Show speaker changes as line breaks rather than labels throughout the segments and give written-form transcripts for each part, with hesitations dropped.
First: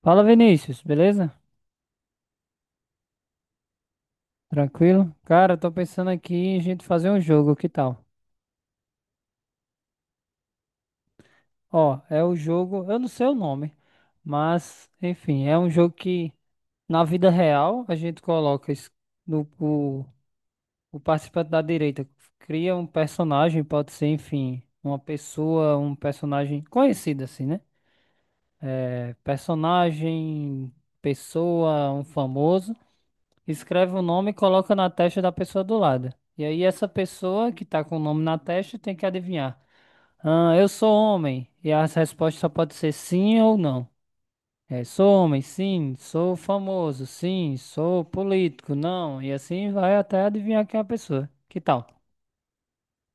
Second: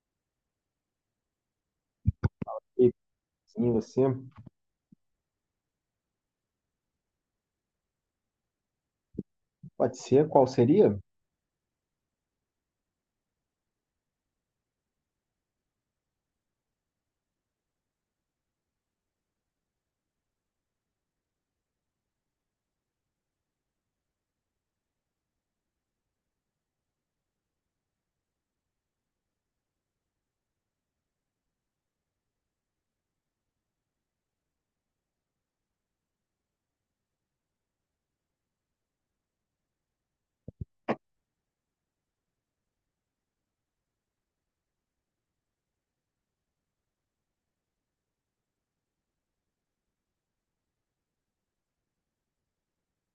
Fala Vinícius, beleza?
E sim, você
Tranquilo? Cara, tô pensando aqui em a gente fazer um jogo, que tal?
pode ser? Qual seria?
Ó, é o jogo, eu não sei o nome, mas enfim, é um jogo que na vida real a gente coloca es- no, o participante da direita cria um personagem, pode ser, enfim, uma pessoa, um personagem conhecido assim, né? É, personagem, pessoa, um famoso. Escreve o nome e coloca na testa da pessoa do lado. E aí essa pessoa que tá com o nome na testa tem que adivinhar. Ah, eu sou homem. E a resposta só pode ser sim ou não. É, sou homem, sim. Sou famoso, sim. Sou político, não. E assim vai até adivinhar quem é a pessoa. Que tal?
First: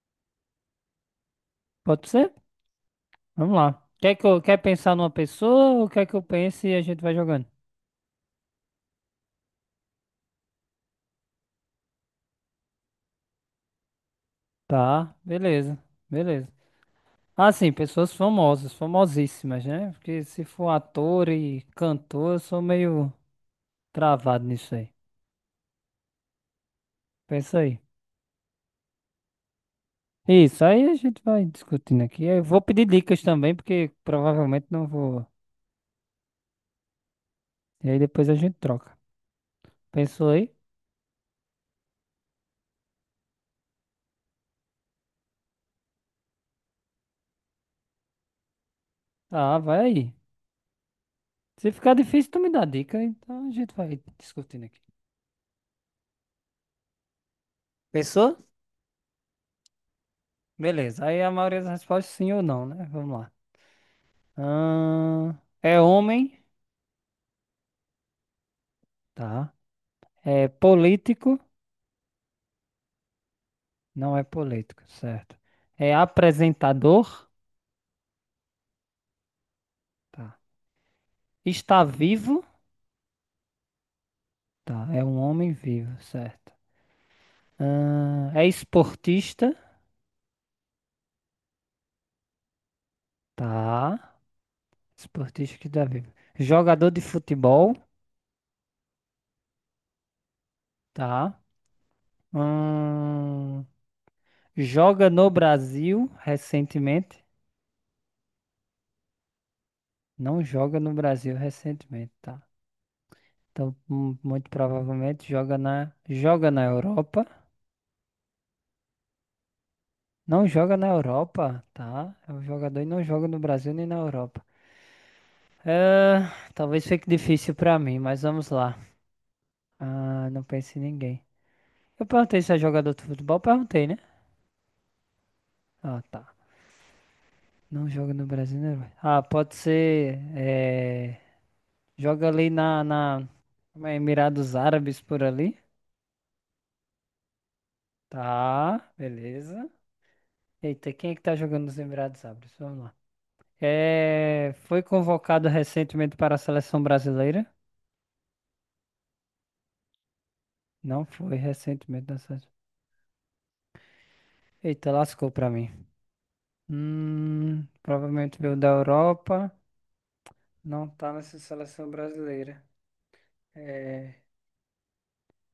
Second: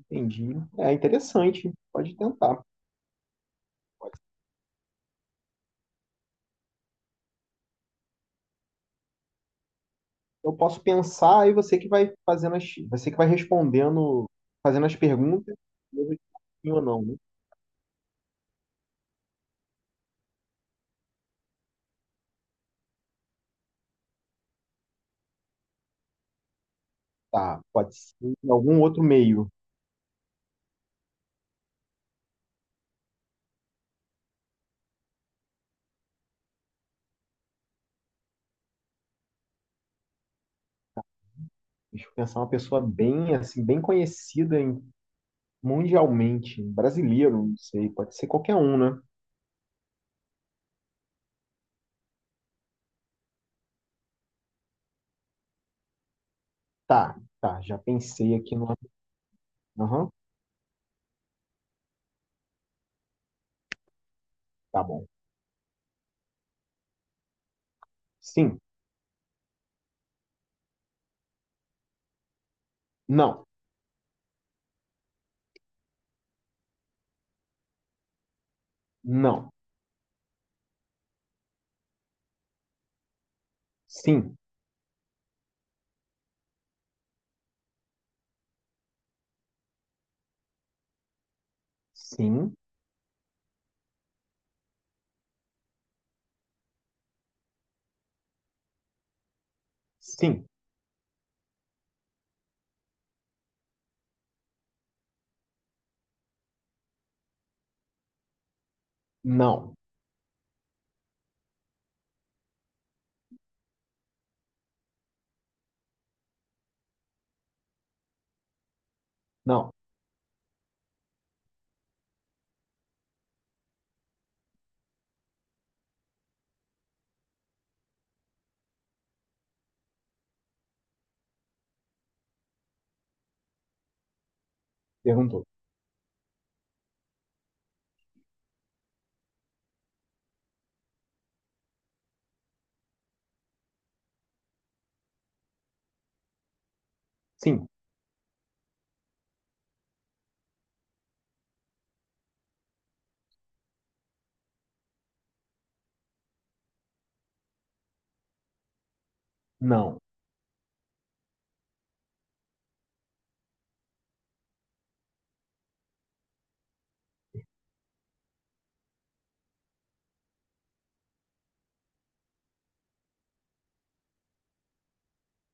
Entendi. É interessante.
Pode
Pode
ser?
tentar.
Vamos lá. Quer que eu, quer pensar numa pessoa ou quer que eu pense e a gente vai jogando?
Eu posso pensar e você que vai fazendo você que vai respondendo, fazendo as
Tá,
perguntas,
beleza.
e eu respondo
Beleza.
sim ou não, né?
Assim, pessoas famosas, famosíssimas, né? Porque se for ator e cantor, eu sou meio travado nisso aí. Pensa
Tá,
aí.
pode ser em algum outro meio.
Isso, aí a gente vai discutindo aqui. Eu vou pedir dicas também, porque provavelmente não vou. E aí depois a gente troca. Pensou aí?
Deixa eu pensar uma pessoa bem assim, bem conhecida mundialmente, brasileiro, não sei, pode ser qualquer um, né?
Ah, vai aí. Se ficar difícil, tu me dá dica, então a gente vai discutindo aqui.
Tá, já pensei
Pensou?
aqui no. Aham,
Beleza. Aí a maioria das respostas sim ou não, né? Vamos lá.
tá bom.
Ahn, é homem,
Sim,
tá? É político.
não,
Não é político, certo. É apresentador?
não,
Tá. Está vivo?
sim,
Tá. É um homem vivo, certo. É esportista?
sim,
Tá. Esportista que está vivo. Jogador de futebol?
sim.
Tá. Ahn, joga no Brasil recentemente?
Não,
Não joga no Brasil recentemente, tá. Então, muito provavelmente joga na Europa.
não.
Não joga na Europa, tá? É um jogador e não joga no Brasil nem na Europa. Ah, talvez fique difícil pra mim, mas vamos lá. Ah, não pense em ninguém. Eu perguntei se é jogador de futebol, perguntei, né?
Perguntou.
Ah, tá. Não joga no Brasil, né? Velho? Ah, pode ser. Joga ali na, na como é, Emirados Árabes por ali.
Sim,
Tá, beleza. Eita, quem é que tá jogando nos Emirados Árabes? Vamos lá. É... Foi convocado recentemente para a seleção brasileira?
não.
Não foi recentemente na seleção. Eita, lascou pra mim. Provavelmente veio da Europa, não tá nessa seleção brasileira. É,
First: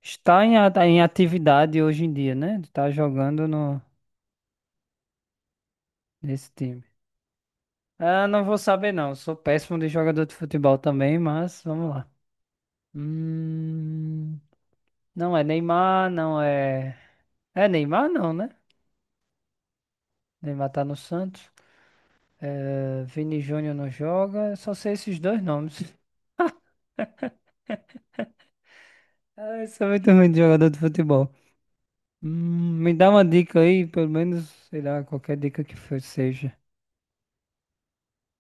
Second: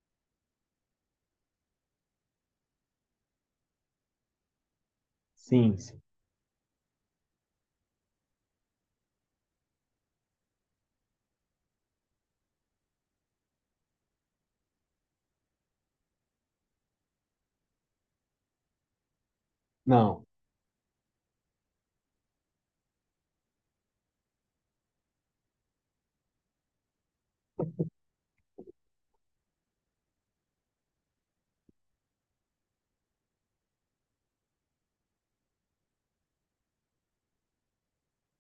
está em, em atividade hoje em dia, né? Tá jogando no,
Sim, sim.
nesse time. Ah, não vou saber não, sou péssimo de jogador de futebol também, mas vamos lá. Hum, não é Neymar, não é... É Neymar não, né?
Não.
Neymar tá no Santos. É, Vini Júnior não joga, só sei esses dois nomes. Ah, eu sou muito ruim de jogador de futebol. Me dá uma dica aí, pelo menos, sei lá, qualquer dica que for, seja.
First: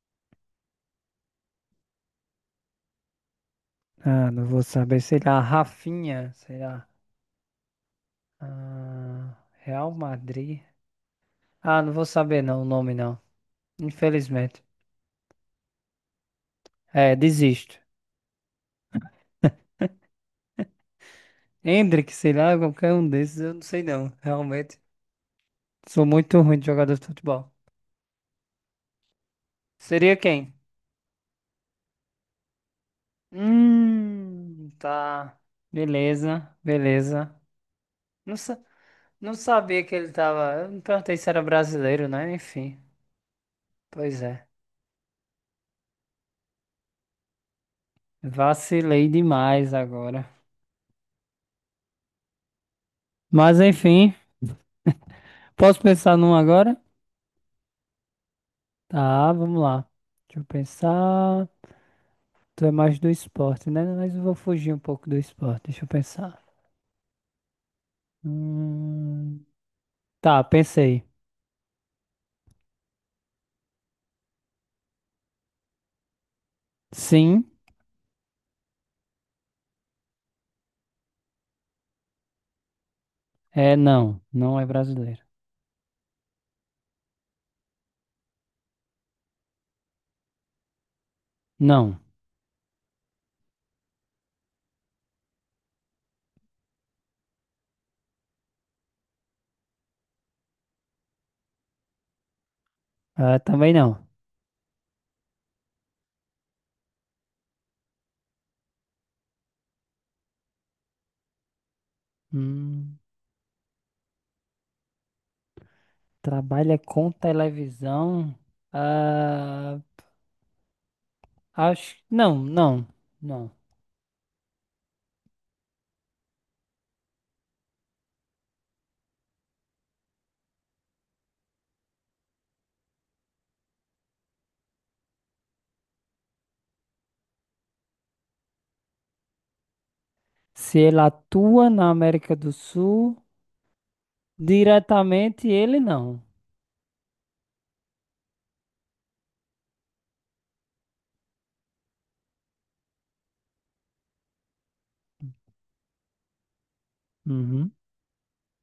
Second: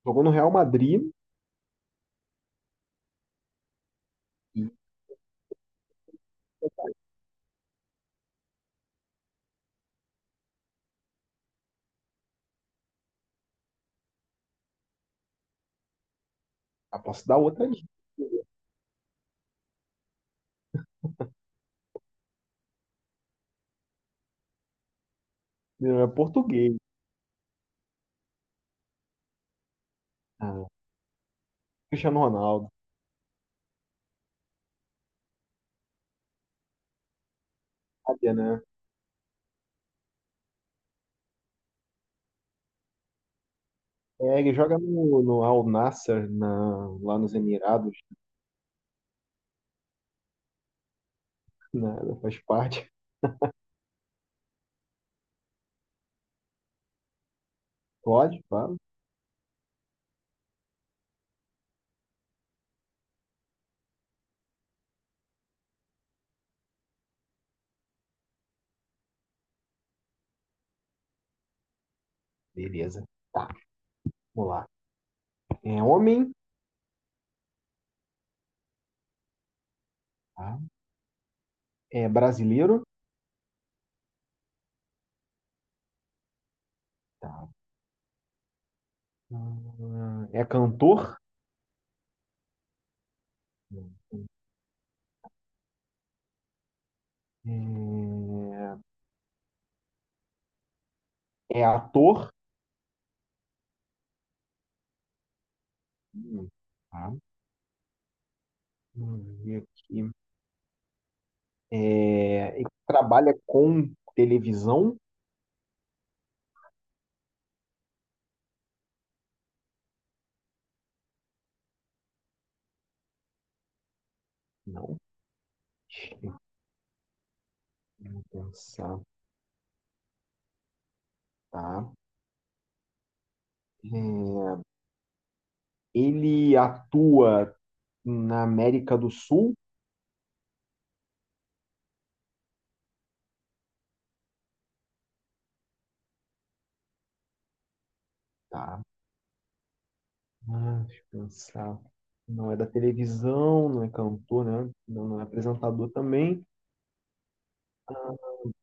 Jogou no Real Madrid
Ah, não vou
e
saber, sei lá, Rafinha, sei lá. Ah, Real Madrid. Ah, não vou saber não, o nome não. Infelizmente.
ah,
É,
posso dar outra
desisto.
dica.
Endrick, sei lá, qualquer um desses, eu não sei não, realmente. Sou
É
muito ruim de
português.
jogador de futebol. Seria quem?
Ah, Cristiano Ronaldo.
Tá. Beleza, beleza.
Sabia,
Não,
né?
não sabia que ele tava. Eu não perguntei se era brasileiro, né? Enfim, pois
É,
é.
ele joga no Al Nassr, na, lá nos Emirados.
Vacilei demais agora.
Né? Faz parte.
Mas enfim, posso pensar num agora?
Pode, claro.
Tá, vamos lá. Deixa eu pensar. Tu é mais do esporte, né? Mas eu vou fugir um pouco do esporte. Deixa eu pensar. Hum, Tá, pensei.
Beleza. Tá, vamos lá. É homem,
Sim,
tá? É brasileiro,
é não. Não é brasileiro.
tá? Ah, é cantor,
Não.
né? é é ator,
Ah, também não.
Hum, tá? Vamos ver aqui. É, e
Hum,
trabalha com televisão?
trabalha com televisão? Ah, acho. Não, não.
Não. Deixa eu pensar, tá? É, ele atua na América do Sul?
Se ele atua na América do Sul. Diretamente ele não.
Tá. Ah, deixa eu pensar. Não é da televisão, não é cantor, né? Não, não é apresentador também.
Uhum.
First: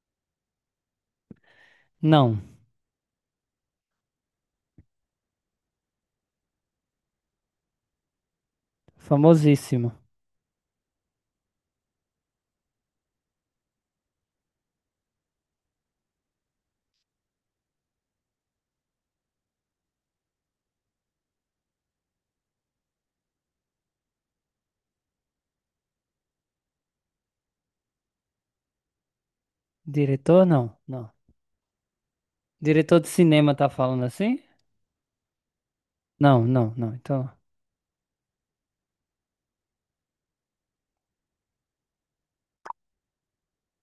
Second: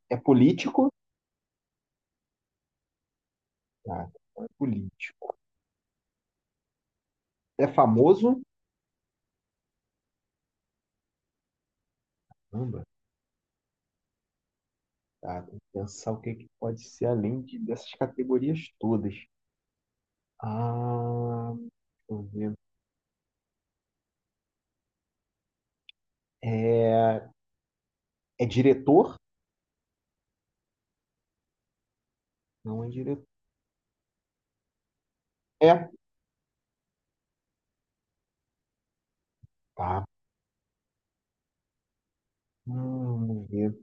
É político?
Não.
Tá, não é político. É famoso?
Famosíssimo.
Caramba, tá. Tem que pensar o que, que pode ser além dessas categorias todas. Ah, deixa eu ver. É, é diretor?
Diretor, não. Não.
Não é
Diretor de
diretor.
cinema tá falando assim?
É,
Não. Então,
tá. Vamos ver.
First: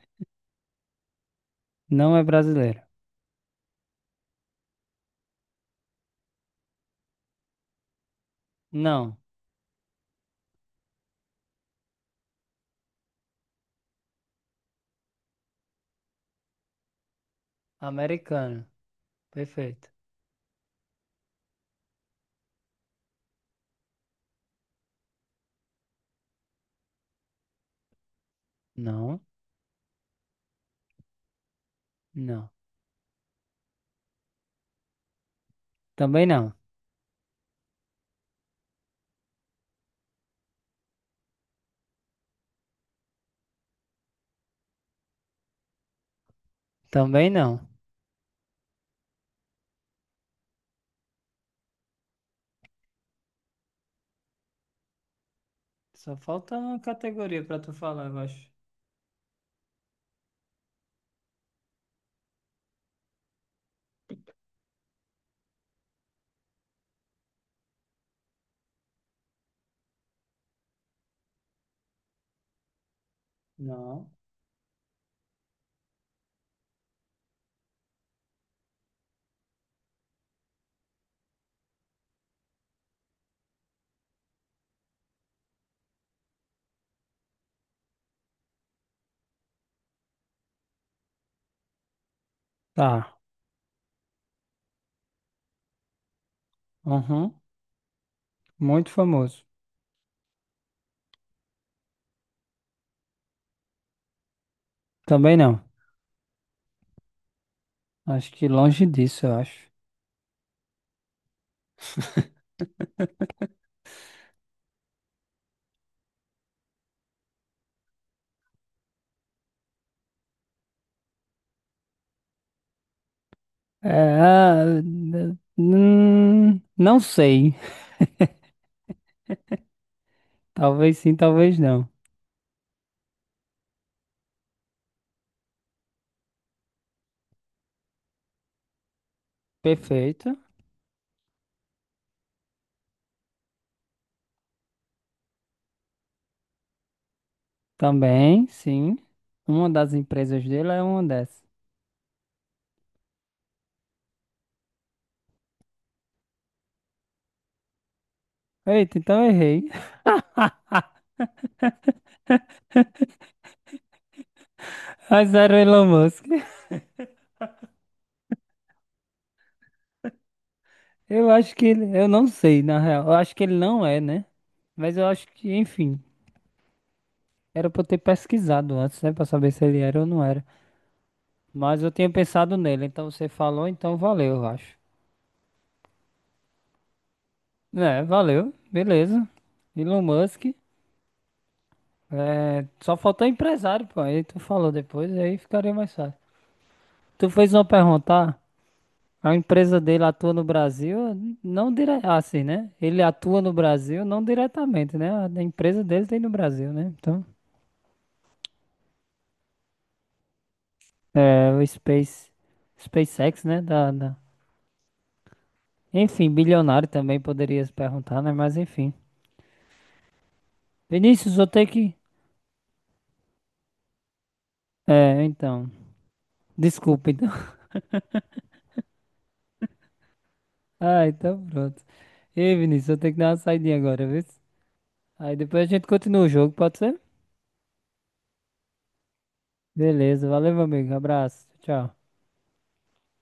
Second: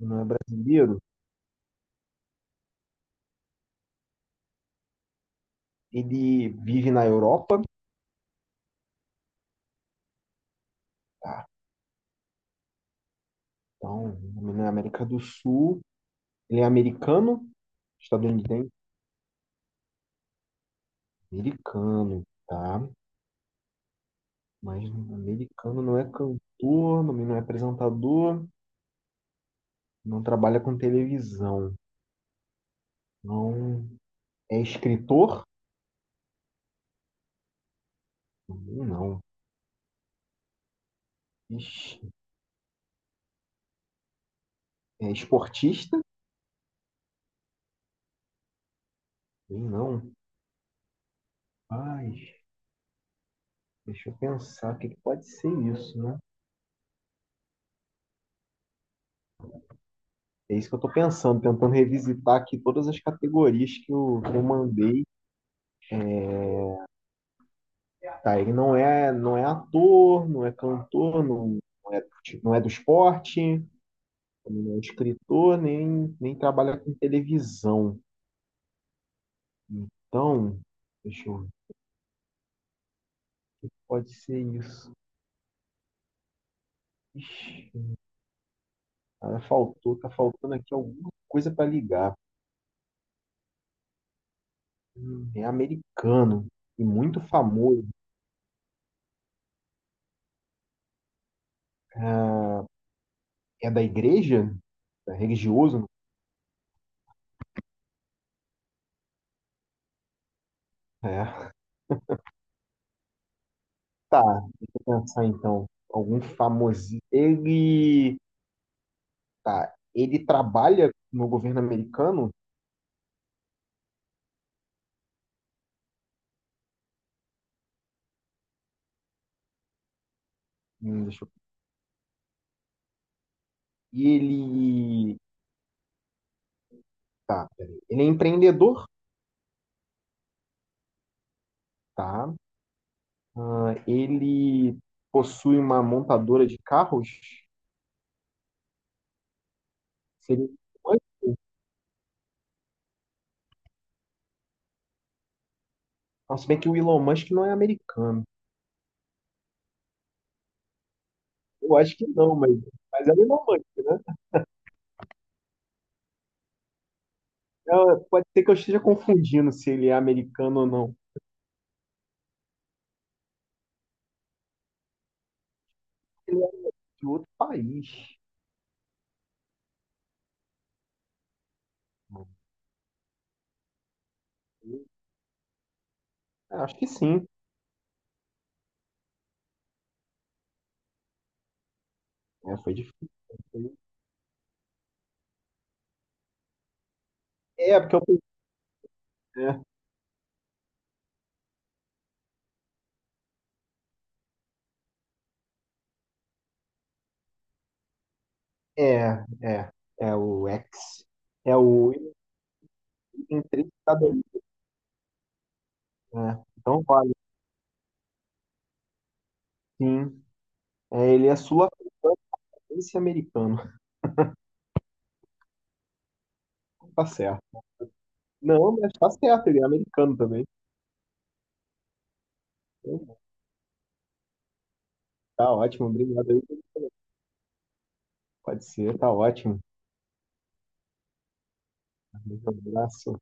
Não é brasileiro?
não é brasileiro.
Ele vive na Europa,
Não.
tá? Então, na América do Sul. Ele é americano,
Americano.
estadunidense,
Perfeito.
americano, tá? Mas americano não é cantor, também não é apresentador,
Não,
não trabalha com televisão,
não.
não é escritor,
Também não.
também não. Ixi, é esportista,
Também não.
também não. Ai, deixa eu pensar, o que que pode ser isso,
Só
né?
falta uma categoria pra tu falar, eu acho.
É isso que eu tô pensando, tentando revisitar aqui todas as categorias que eu mandei. Tá, ele não é ator, não é, não é do esporte,
Não.
não é escritor, nem trabalha com televisão. Então, deixa eu ver. Pode ser isso. Ixi, cara, faltou, tá faltando aqui alguma coisa para ligar.
Tá.
É americano e muito
Uhum.
famoso.
Muito famoso.
Ah, é da igreja? É
Também não.
religioso?
Acho que longe disso, eu acho.
É. Tá, deixa eu pensar então. Algum famosinho. Ele. Tá, ele trabalha no governo americano?
É, não sei. Talvez sim,
Deixa eu...
talvez não.
E ele. Tá, peraí. Ele é empreendedor?
Perfeito.
Tá. Ah, ele possui uma montadora de carros?
Também, sim. Uma das empresas
Seria
dele é
o Elon
uma
Musk?
dessas.
Não, se bem que o Elon Musk não é americano.
Eita, então eu errei.
Eu acho que não, mas é o Elon Musk, né?
Mas era o Elon Musk.
É, pode ser que eu esteja confundindo se ele é americano ou não.
Eu acho que ele. Eu não sei, na real. Eu acho que ele não é, né? Mas eu acho que, enfim.
Ele é de outro
Era pra eu ter
país.
pesquisado antes, né? Pra saber se ele era ou não era. Mas eu tinha
Mano.
pensado nele. Então você falou, então valeu, eu acho.
É, acho que sim.
É, valeu. Beleza. Elon Musk.
É,
É,
foi
só
difícil,
faltou
hein?
empresário, pô. Aí tu falou depois, aí ficaria mais fácil. Tu fez uma
É, porque eu pensei.
pergunta? A empresa dele atua no Brasil, não dire... ah, assim, né? Ele atua no Brasil, não diretamente, né? A empresa dele tem no Brasil, né? Então,
É, é o X.
é
É
o
o
Space, SpaceX, né?
entrevistador.
Enfim,
É, então
bilionário
vale.
também poderia se perguntar, né? Mas enfim.
Sim. É, ele
Vinícius,
é
vou ter que.
sul-africano, esse americano.
É, então.
Tá
Desculpa, então.
certo. Não, mas tá certo, ele é americano também.
Ah, então pronto. Ei, Vinícius, eu tenho que dar uma saidinha agora, viu? Aí
Tá
depois a gente
ótimo,
continua o
obrigado aí.
jogo, pode ser?
Pode ser, tá ótimo.
Beleza, valeu, meu amigo. Abraço. Tchau.
Um abraço.